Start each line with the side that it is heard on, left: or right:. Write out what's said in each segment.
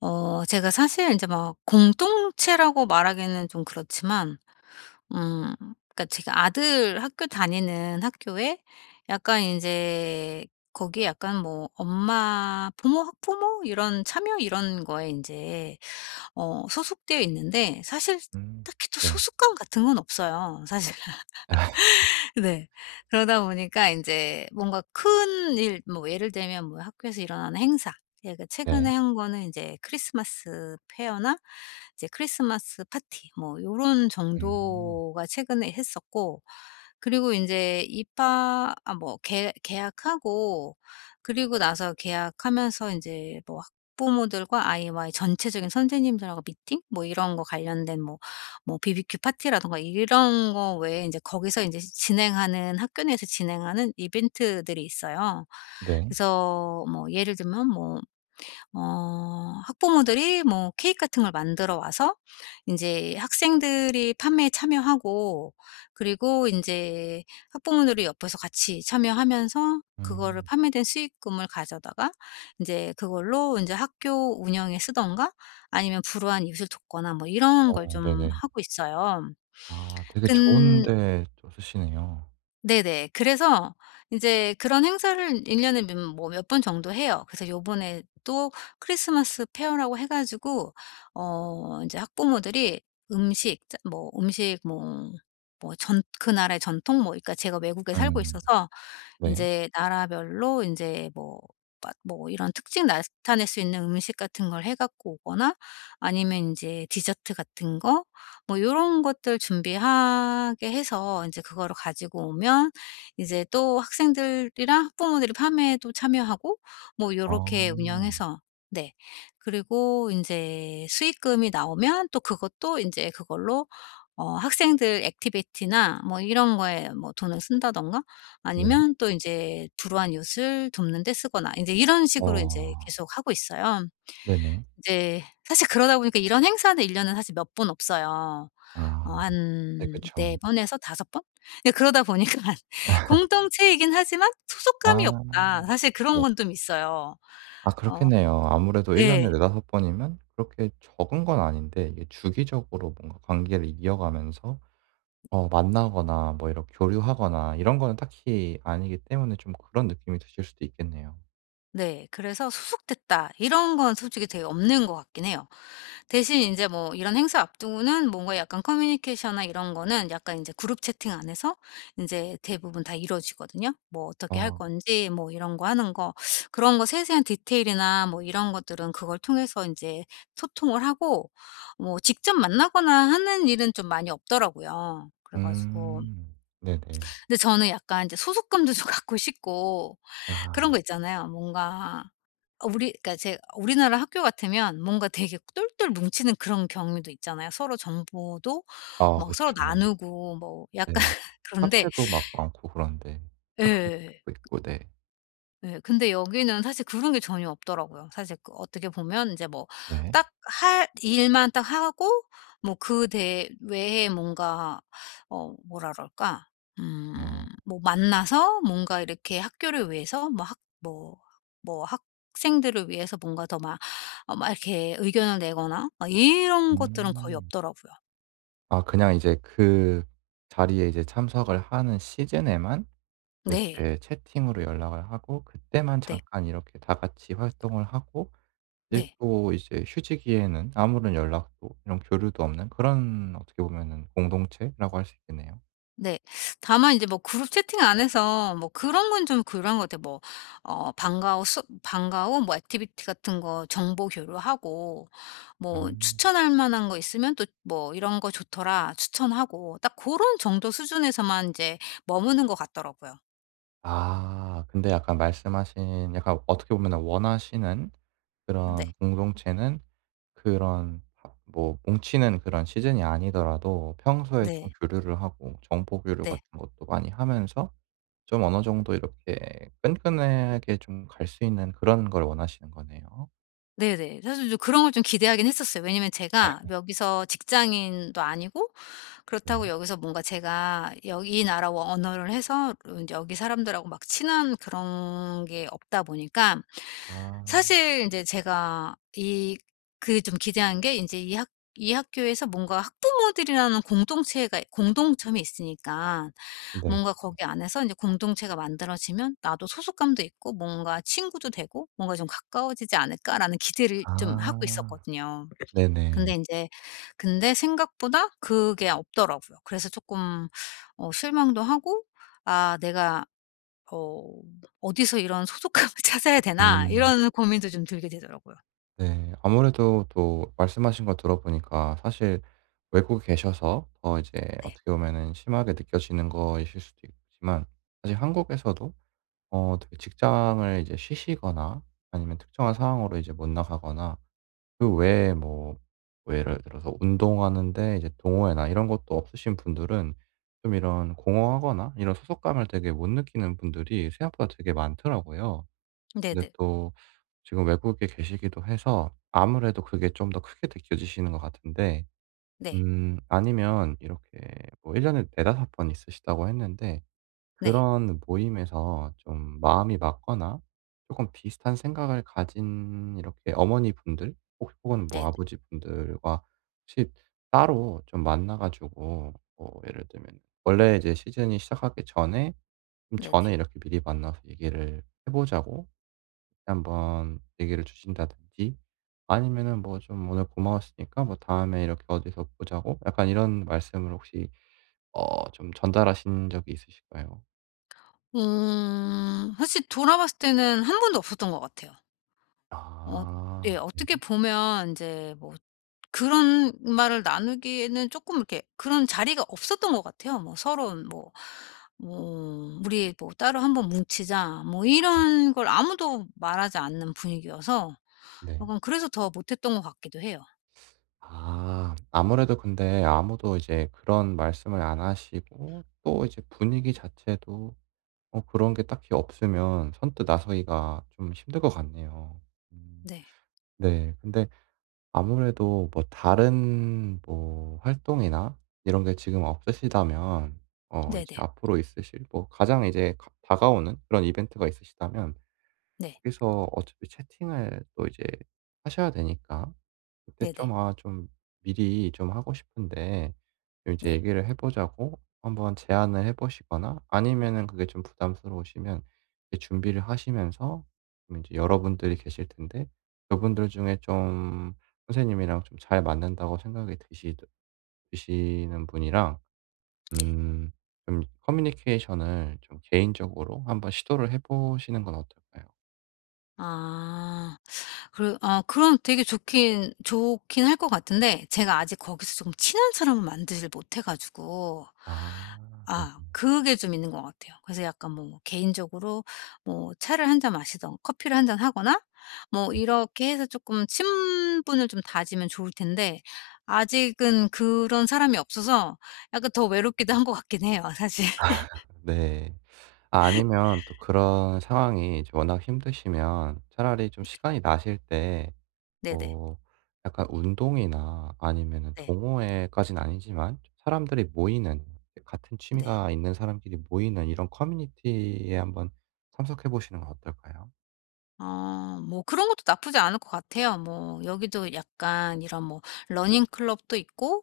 left: 제가 사실 이제 막 공동체라고 말하기는 좀 그렇지만 음 그러니까 제가 아들 학교 다니는 학교에 약간 이제 거기에 약간 뭐 엄마 부모 학부모 이런 참여 이런 거에 이제 소속되어 있는데 사실
right: 음.
left: 딱히 또
right: 네.
left: 소속감 같은 건 없어요, 사실. 네. 그러다 보니까 인제 뭔가 큰 일, 뭐 예를 들면 뭐 학교에서 일어나는 행사, 얘가 최근에
right: 네.
left: 한 거는 인제 크리스마스 페어나 이제 크리스마스 파티 뭐 요런
right: 음.
left: 정도가 최근에 했었고, 그리고 인제 입학 아 뭐 개 개학하고 그리고 나서 개학하면서 인제 뭐 학부모들과 아이와의 전체적인 선생님들하고 미팅 뭐 이런 거 관련된 뭐 뭐 비비큐 파티라든가 이런 거 외에 이제 거기서 인제 진행하는, 학교 내에서 진행하는 이벤트들이 있어요.
right: 네.
left: 그래서 뭐 예를 들면 뭐 학부모들이 뭐 케이크 같은 걸 만들어 와서 이제 학생들이 판매에 참여하고, 그리고 이제 학부모들이 옆에서 같이 참여하면서 그거를
right: 음.
left: 판매된 수익금을 가져다가 이제 그걸로 이제 학교 운영에 쓰던가 아니면 불우한 이웃을 돕거나 뭐 이런 걸
right: 어,
left: 좀
right: 네네.
left: 하고 있어요.
right: 아, 되게
left: 근
right: 좋은데 또 쓰시네요.
left: 네네. 그래서 이제 그런 행사를 1 년에 몇 뭐 몇 번 정도 해요. 그래서 요번에 또 크리스마스 페어라고 해 가지고 이제 학부모들이 음식 짜 뭐 음식 뭐 뭐 전 그 나라의 전통 뭐, 그러니까 제가 외국에 살고
right: 음.
left: 있어서 이
right: 네.
left: 제 나라별로 이제 뭐 뭐 이런 특징 나타낼 수 있는 음식 같은 걸 해 갖고 오거나 아니면 이제 디저트 같은 거 뭐 요런 것들 준비하게 해서 이제 그거를 가지고 오면 이제 또 학생들이랑 학부모들이 판매에도 참여하고 뭐 요렇게
right: 어.
left: 운영해서. 네. 그리고 인제 수익금이 나오면 또 그것도 인제 그걸로 학생들 액티비티나 뭐 이런 거에 뭐 돈을 쓴다든가
right: 네.
left: 아니면 또 인제 불우한 이웃을 돕는 데 쓰거나 인제 이런 식으로 인제
right: 어.
left: 계속 하고 있어요.
right: 네네.
left: 이제 사실 그러다 보니까 이런 행사는 1 년에 사실 몇 번 없어요. 어
right: 아.
left: 한
right: 네, 그쵸.
left: 4 번에서 5 번? 예 그러다 보니까 공동체이긴 하지만 소속감이 없다,
right: 아,
left: 사실 그런
right: 네.
left: 건 좀 있어요.
right: 아,
left: 어
right: 그렇겠네요. 아무래도 1 년에
left: 예.
right: 4-5 번이면 그렇게 적은 건 아닌데, 이게 주기적으로 뭔가 관계를 이어가면서 어 만나거나 뭐 이렇게 교류하거나 이런 거는 딱히 아니기 때문에 좀 그런 느낌이 드실 수도 있겠네요.
left: 네. 그래서 '수속됐다.' 이런 건 솔직히 되게 없는 것 같긴 해요. 대신 이제 뭐 이런 행사 앞두고는 뭔가 약간 커뮤니케이션이나 이런 거는 약간 이제 그룹 채팅 안에서 이제 대부분 다 이루어지거든요. 뭐 어떻게 할
right: 아.
left: 건지 뭐 이런 거 하는 거, 그런 거 세세한 디테일이나 뭐 이런 것들은 그걸 통해서 이제 소통을 하고 뭐 직접 만나거나 하는 일은 좀 많이 없더라고요. 그래 가지고
right: 음. 네네.
left: 근데 저는 약간 이제 소속감도 좀 갖고 싶고 그런
right: 아.
left: 거 있잖아요. 뭔가 우리, 그러니까 제 우리나라 학교 같으면 뭔가 되게 똘똘 뭉치는 그런 경우도 있잖아요. 서로 정보도
right: 아,
left: 막 서로
right: 그쵸.
left: 나누고 뭐 약간
right: 네.
left: 그런데.
right: 카페도 막 많고 그런데.
left: 예.
right: 카카오톡도 있고 네.
left: 네, 근데 여기는 사실 그런 게 전혀 없더라고요. 사실 그 어떻게 보면 이제 뭐
right: 네.
left: 딱 할 일만 딱 하고 뭐 그 대 외에 뭔가 뭐라 그럴까? 음
right: 어.
left: 뭐 만나서 뭔가 이렇게 학교를 위해서 뭐 학 뭐 뭐 학생들을 위해서 뭔가 더 막 막 이렇게 의견을 내거나 막 이런 것들은 거의
right: 음.
left: 없더라고요.
right: 아, 그냥 이제 그 자리에 이제 참석을 하는 시즌에만
left: 네.
right: 이렇게 채팅으로 연락을 하고, 그때만
left: 네.
right: 잠깐 이렇게 다 같이 활동을 하고 이제
left: 네.
right: 또 이제 휴지기에는 아무런 연락도 이런 교류도 없는, 그런 어떻게 보면은 공동체라고 할 수 있겠네요.
left: 네. 다만 이제 뭐 그룹 채팅 안에서 뭐 그런 건 좀 그런 것 같아요. 뭐 방과 후 뭐 액티비티 같은 거 정보 교류하고 뭐
right: 음.
left: 추천할 만한 거 있으면 또 뭐 "이런 거 좋더라." 추천하고 딱 고런 정도 수준에서만 이제 머무는 것 같더라고요.
right: 아, 근데 약간 말씀하신, 약간 어떻게 보면 원하시는
left: 네.
right: 그런 공동체는, 그런 하 뭐 뭉치는 그런 시즌이 아니더라도 평소에 좀
left: 네.
right: 교류를 하고 정보 교류
left: 네.
right: 같은 것도 많이 하면서 좀 어느 정도 이렇게 끈끈하게 좀 갈 수 있는 그런 걸 원하시는 거네요.
left: 네네. 사실 좀 그런 걸 좀 기대하긴 했었어요. 왜냐면 제가 여기서 직장인도 아니고,
right: 네.
left: 그렇다고 여기서 뭔가 제가 여기 이 나라 와 언어를 해서 제 여기 사람들하고 막 친한 그런 게 없다 보니까
right: 아.
left: 사실 이제 제가 이 그 좀 기대한 게 이제 이 학교에서 뭔가 학부모들이라는 공동체가 공동점이 있으니까
right: 네.
left: 뭔가 거기 안에서 이제 공동체가 만들어지면 나도 소속감도 있고 뭔가 친구도 되고 뭔가 좀 가까워지지 않을까라는 기대를 좀 하고
right: 아.
left: 있었거든요.
right: 네네.
left: 근데 이제 근데 생각보다 그게 없더라고요. 그래서 조금 실망도 하고 '아 내가 어 어디서 이런 소속감을 찾아야 되나?'
right: 음.
left: 이런 고민도 좀 들게 되더라고요.
right: 네. 아무래도 또 말씀하신 거 들어보니까, 사실 외국에 계셔서 더 이제
left: 네.
right: 어떻게 보면은 심하게 느껴지는 거이실 수도 있지만, 사실 한국에서도 어 되게 직장을 이제 쉬시거나 아니면 특정한 상황으로 이제 못 나가거나 그 외에 뭐 예를 들어서 운동하는데 이제 동호회나 이런 것도 없으신 분들은 좀 이런 공허하거나 이런 소속감을 되게 못 느끼는 분들이 생각보다 되게 많더라고요. 근데
left: 네네.
right: 또 지금 외국에 계시기도 해서 아무래도 그게 좀 더 크게 느껴지시는 것 같은데,
left: 네.
right: 아니면 이렇게 뭐 1 년에 4-5번 있으시다고 했는데,
left: 네.
right: 그런 모임에서 좀 마음이 맞거나 조금 비슷한 생각을 가진 이렇게 어머니분들 혹 혹은 뭐
left: 네.
right: 아버지분들과 혹시 따로 좀 만나 가지고, 뭐 예를 들면 원래 이제 시즌이 시작하기 전에, 좀 전에
left: 네네.
right: 이렇게 미리 만나서 얘기를 해 보자고 한번 얘기를 주신다든지, 아니면은 뭐 "좀 오늘 고마웠으니까 뭐 다음에 이렇게 어디서 보자고." 약간 이런 말씀을 혹시 어 좀 전달하신 적이 있으실까요?
left: 사실 돌아봤을 때는 한 번도 없었던 것 같아요. 어 예
right: 아. 네.
left: 어떻게 보면 이제뭐 그런 말을 나누기에는 조금 이렇게 그런 자리가 없었던 것 같아요. 뭐 서로 뭐 뭐 "우리 뭐 따로 한번 뭉치자." 뭐
right: 음,
left: 이런 걸 아무도 말하지 않는 분위기여서
right: 네.
left: 약간 그래서 더 못했던 것 같기도 해요.
right: 아. 아무래도 근데 아무도 이제 그런 말씀을 안 하시고 또 이제 분위기 자체도 어 그런 게 딱히 없으면, 선뜻 나서기가 좀 힘들 것 같네요. 음.
left: 네.
right: 네. 근데 아무래도 뭐 다른 뭐 활동이나 이런 게 지금 없으시다면, 어 이제
left: 네네.
right: 앞으로 있으실 뭐 가장 이제 가 다가오는 그런 이벤트가 있으시다면
left: 네.
right: 거기서 어차피 채팅을 또 이제 하셔야 되니까, 그때
left: 네네.
right: 좀 아 좀 미리 좀 하고 싶은데 좀 이제
left: 네.
right: 얘기를 해 보자고 한번 제안을 해 보시거나, 아니면은 그게 좀 부담스러우시면 이제 준비를 하시면서 좀 이제 여러분들이 계실 텐데, 그분들 중에 좀 선생님이랑 좀 잘 맞는다고 생각이 드시는 분이랑
left: 네.
right: 음 좀 커뮤니케이션을 좀 개인적으로 한번 시도를 해 보시는 건 어떨까요?
left: 아. 그래 아 그럼 되게 좋긴 할 것 같은데 제가 아직 거기서 좀 친한 사람을 만들질 못해 가지고
right: 아,
left: 아
right: 네네네.
left: 그게 좀 있는 것 같아요. 그래서 약간 뭐 뭐 개인적으로 뭐 차를 한 잔 마시던 커피를 한 잔 하거나 뭐 이렇게 해서 조금 친분을 좀 다지면 좋을 텐데 아직은 그런 사람이 없어서 약간 더 외롭기도 한 것 같긴 해요, 사실.
right: 네. 아, 아니면 또 그런 상황이 이제 워낙 힘드시면 차라리 좀 시간이 나실 때
left: 네네.
right: 뭐 약간 운동이나 아니면은
left: 네.
right: 동호회까지는 아니지만 사람들이 모이는, 같은
left: 네.
right: 취미가 있는 사람끼리 모이는 이런 커뮤니티에 한번 참석해 보시는 건 어떨까요?
left: 아 뭐 그런 것도 나쁘지 않을 것 같아요. 뭐 여기도 약간 이런 뭐 러닝 클럽도 있고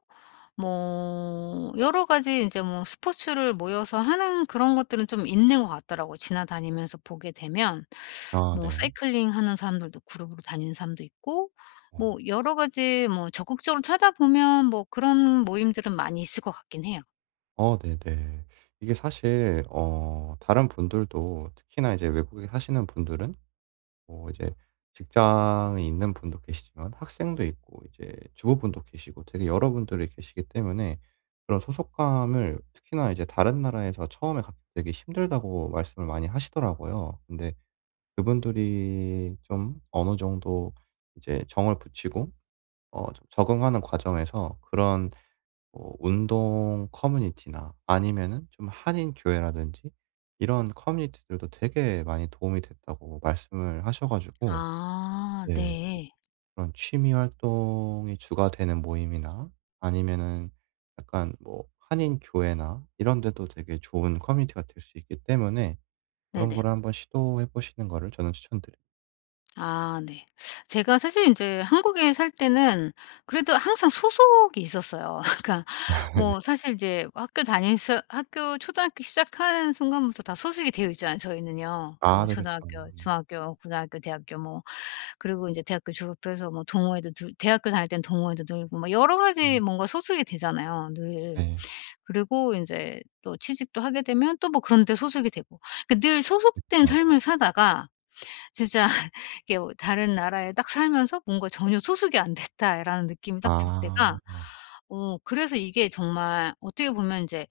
left: 뭐 여러 가지 이제 뭐 스포츠를 모여서 하는 그런 것들은 좀 있는 것 같더라고요. 지나다니면서 보게 되면
right: 아,
left: 뭐
right: 네.
left: 사이클링하는 사람들도 그룹으로 다니는 사람도 있고
right: 어.
left: 뭐 여러 가지 뭐 적극적으로 찾아보면 뭐 그런 모임들은 많이 있을 것 같긴 해요.
right: 어, 네네. 이게 사실 어 다른 분들도 특히나 이제 외국에 사시는 분들은 뭐 이제 직장이 있는 분도 계시지만 학생도 있고 이제 주부분도 계시고 되게 여러분들이 계시기 때문에, 그런 소속감을 특히나 이제 다른 나라에서 처음에 갖기 되게 힘들다고 말씀을 많이 하시더라고요. 근데 그분들이 좀 어느 정도 이제 정을 붙이고 어 좀 적응하는 과정에서 그런 뭐 운동 커뮤니티나 아니면은 좀 한인 교회라든지 이런 커뮤니티들도 되게 많이 도움이 됐다고 말씀을 하셔 가지고,
left: 아
right: 네.
left: 네.
right: 그런 취미 활동이 주가 되는 모임이나 아니면은 약간 뭐 한인 교회나 이런 데도 되게 좋은 커뮤니티가 될 수 있기 때문에, 그런
left: 네네.
right: 거를 한번 시도해 보시는 거를 저는 추천드립니다.
left: 아 네. 제가 사실 이제 한국에 살 때는 그래도 항상 소속이 있었어요. 그러니까
right: 네네.
left: 뭐 사실 이제 학교 다닐서 학교 초등학교 시작하는 순간부터 다 소속이 되어 있잖아요, 저희는요. 그러니까
right: 아,
left: 뭐
right: 네, 그쵸.
left: 초등학교,
right: 네.
left: 중학교, 고등학교, 대학교 뭐. 그리고 이제 대학교 졸업해서 뭐 동호회도 들 대학교 다닐 땐 동호회도 들고 막 여러 가지
right: 음,
left: 뭔가 소속이 되잖아요, 늘.
right: 네.
left: 그리고 이제 또 취직도 하게 되면 또 뭐 그런 데 소속이 되고. 그 늘 소속된
right: 그쵸.
left: 삶을 사다가 진짜 이게 뭐 다른 나라에 딱 살면서 뭔가 전혀 소속이 안 됐다라는 느낌이 딱 들
right: 아,
left: 때가, 그래서 이게 정말 어떻게 보면 이제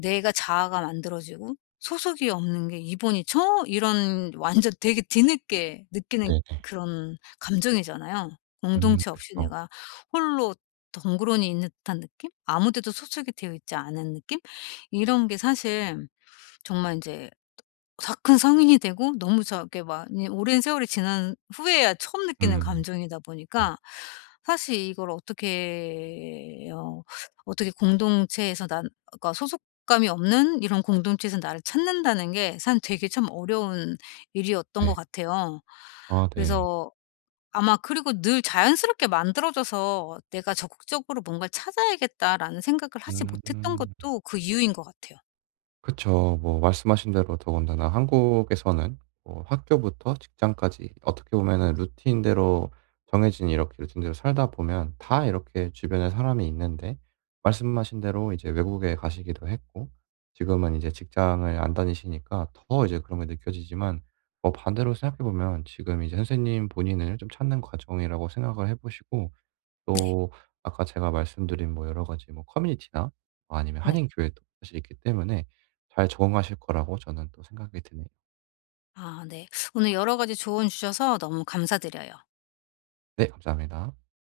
left: 내가 자아가 만들어지고 소속이 없는 게 '이번이 처' 이런 완전 되게 뒤늦게 느끼는
right: 네네.
left: 그런 감정이잖아요.
right: 음,
left: 공동체 없이
right: 그쵸.
left: 내가 홀로 덩그러니 있는 듯한 느낌? 아무 데도 소속이 되어 있지 않은 느낌? 이런 게 사실 정말 이제 다 큰 성인이 되고 너무 저게 막 이 오랜 세월이 지난 후에야 처음 느끼는
right: 음,
left: 감정이다
right: 네,
left: 보니까 사실 이걸 어떻게 공동체에서 난 그러니까 소속감이 없는 이런 공동체에서 나를 찾는다는 게 참 되게 참 어려운 일이었던 것
right: 네.
left: 같아요.
right: 아, 네.
left: 그래서 아마 그리고 늘 자연스럽게 만들어져서 '내가 적극적으로 뭔가를 찾아야겠다.'라는 생각을 하지 못했던
right: 음.
left: 것도 그 이유인 것 같아요.
right: 그쵸. 뭐 말씀하신 대로, 더군다나 한국에서는 뭐 학교부터 직장까지 어떻게 보면은 루틴대로, 정해진 이렇게 루틴대로 살다 보면 다 이렇게 주변에 사람이 있는데, 말씀하신 대로 이제 외국에 가시기도 했고 지금은 이제 직장을 안 다니시니까 더 이제 그런 게 느껴지지만, 뭐 반대로 생각해 보면 지금 이제 선생님 본인을 좀 찾는 과정이라고 생각을 해 보시고,
left: 네.
right: 또 아까 제가 말씀드린 뭐 여러 가지 뭐 커뮤니티나 뭐 아니면
left: 네.
right: 한인 교회도 사실 있기 때문에 잘 적응하실 거라고 저는 또 생각이 드네요.
left: 아 네. 오늘 여러 가지 조언 주셔서 너무 감사드려요.
right: 네, 감사합니다.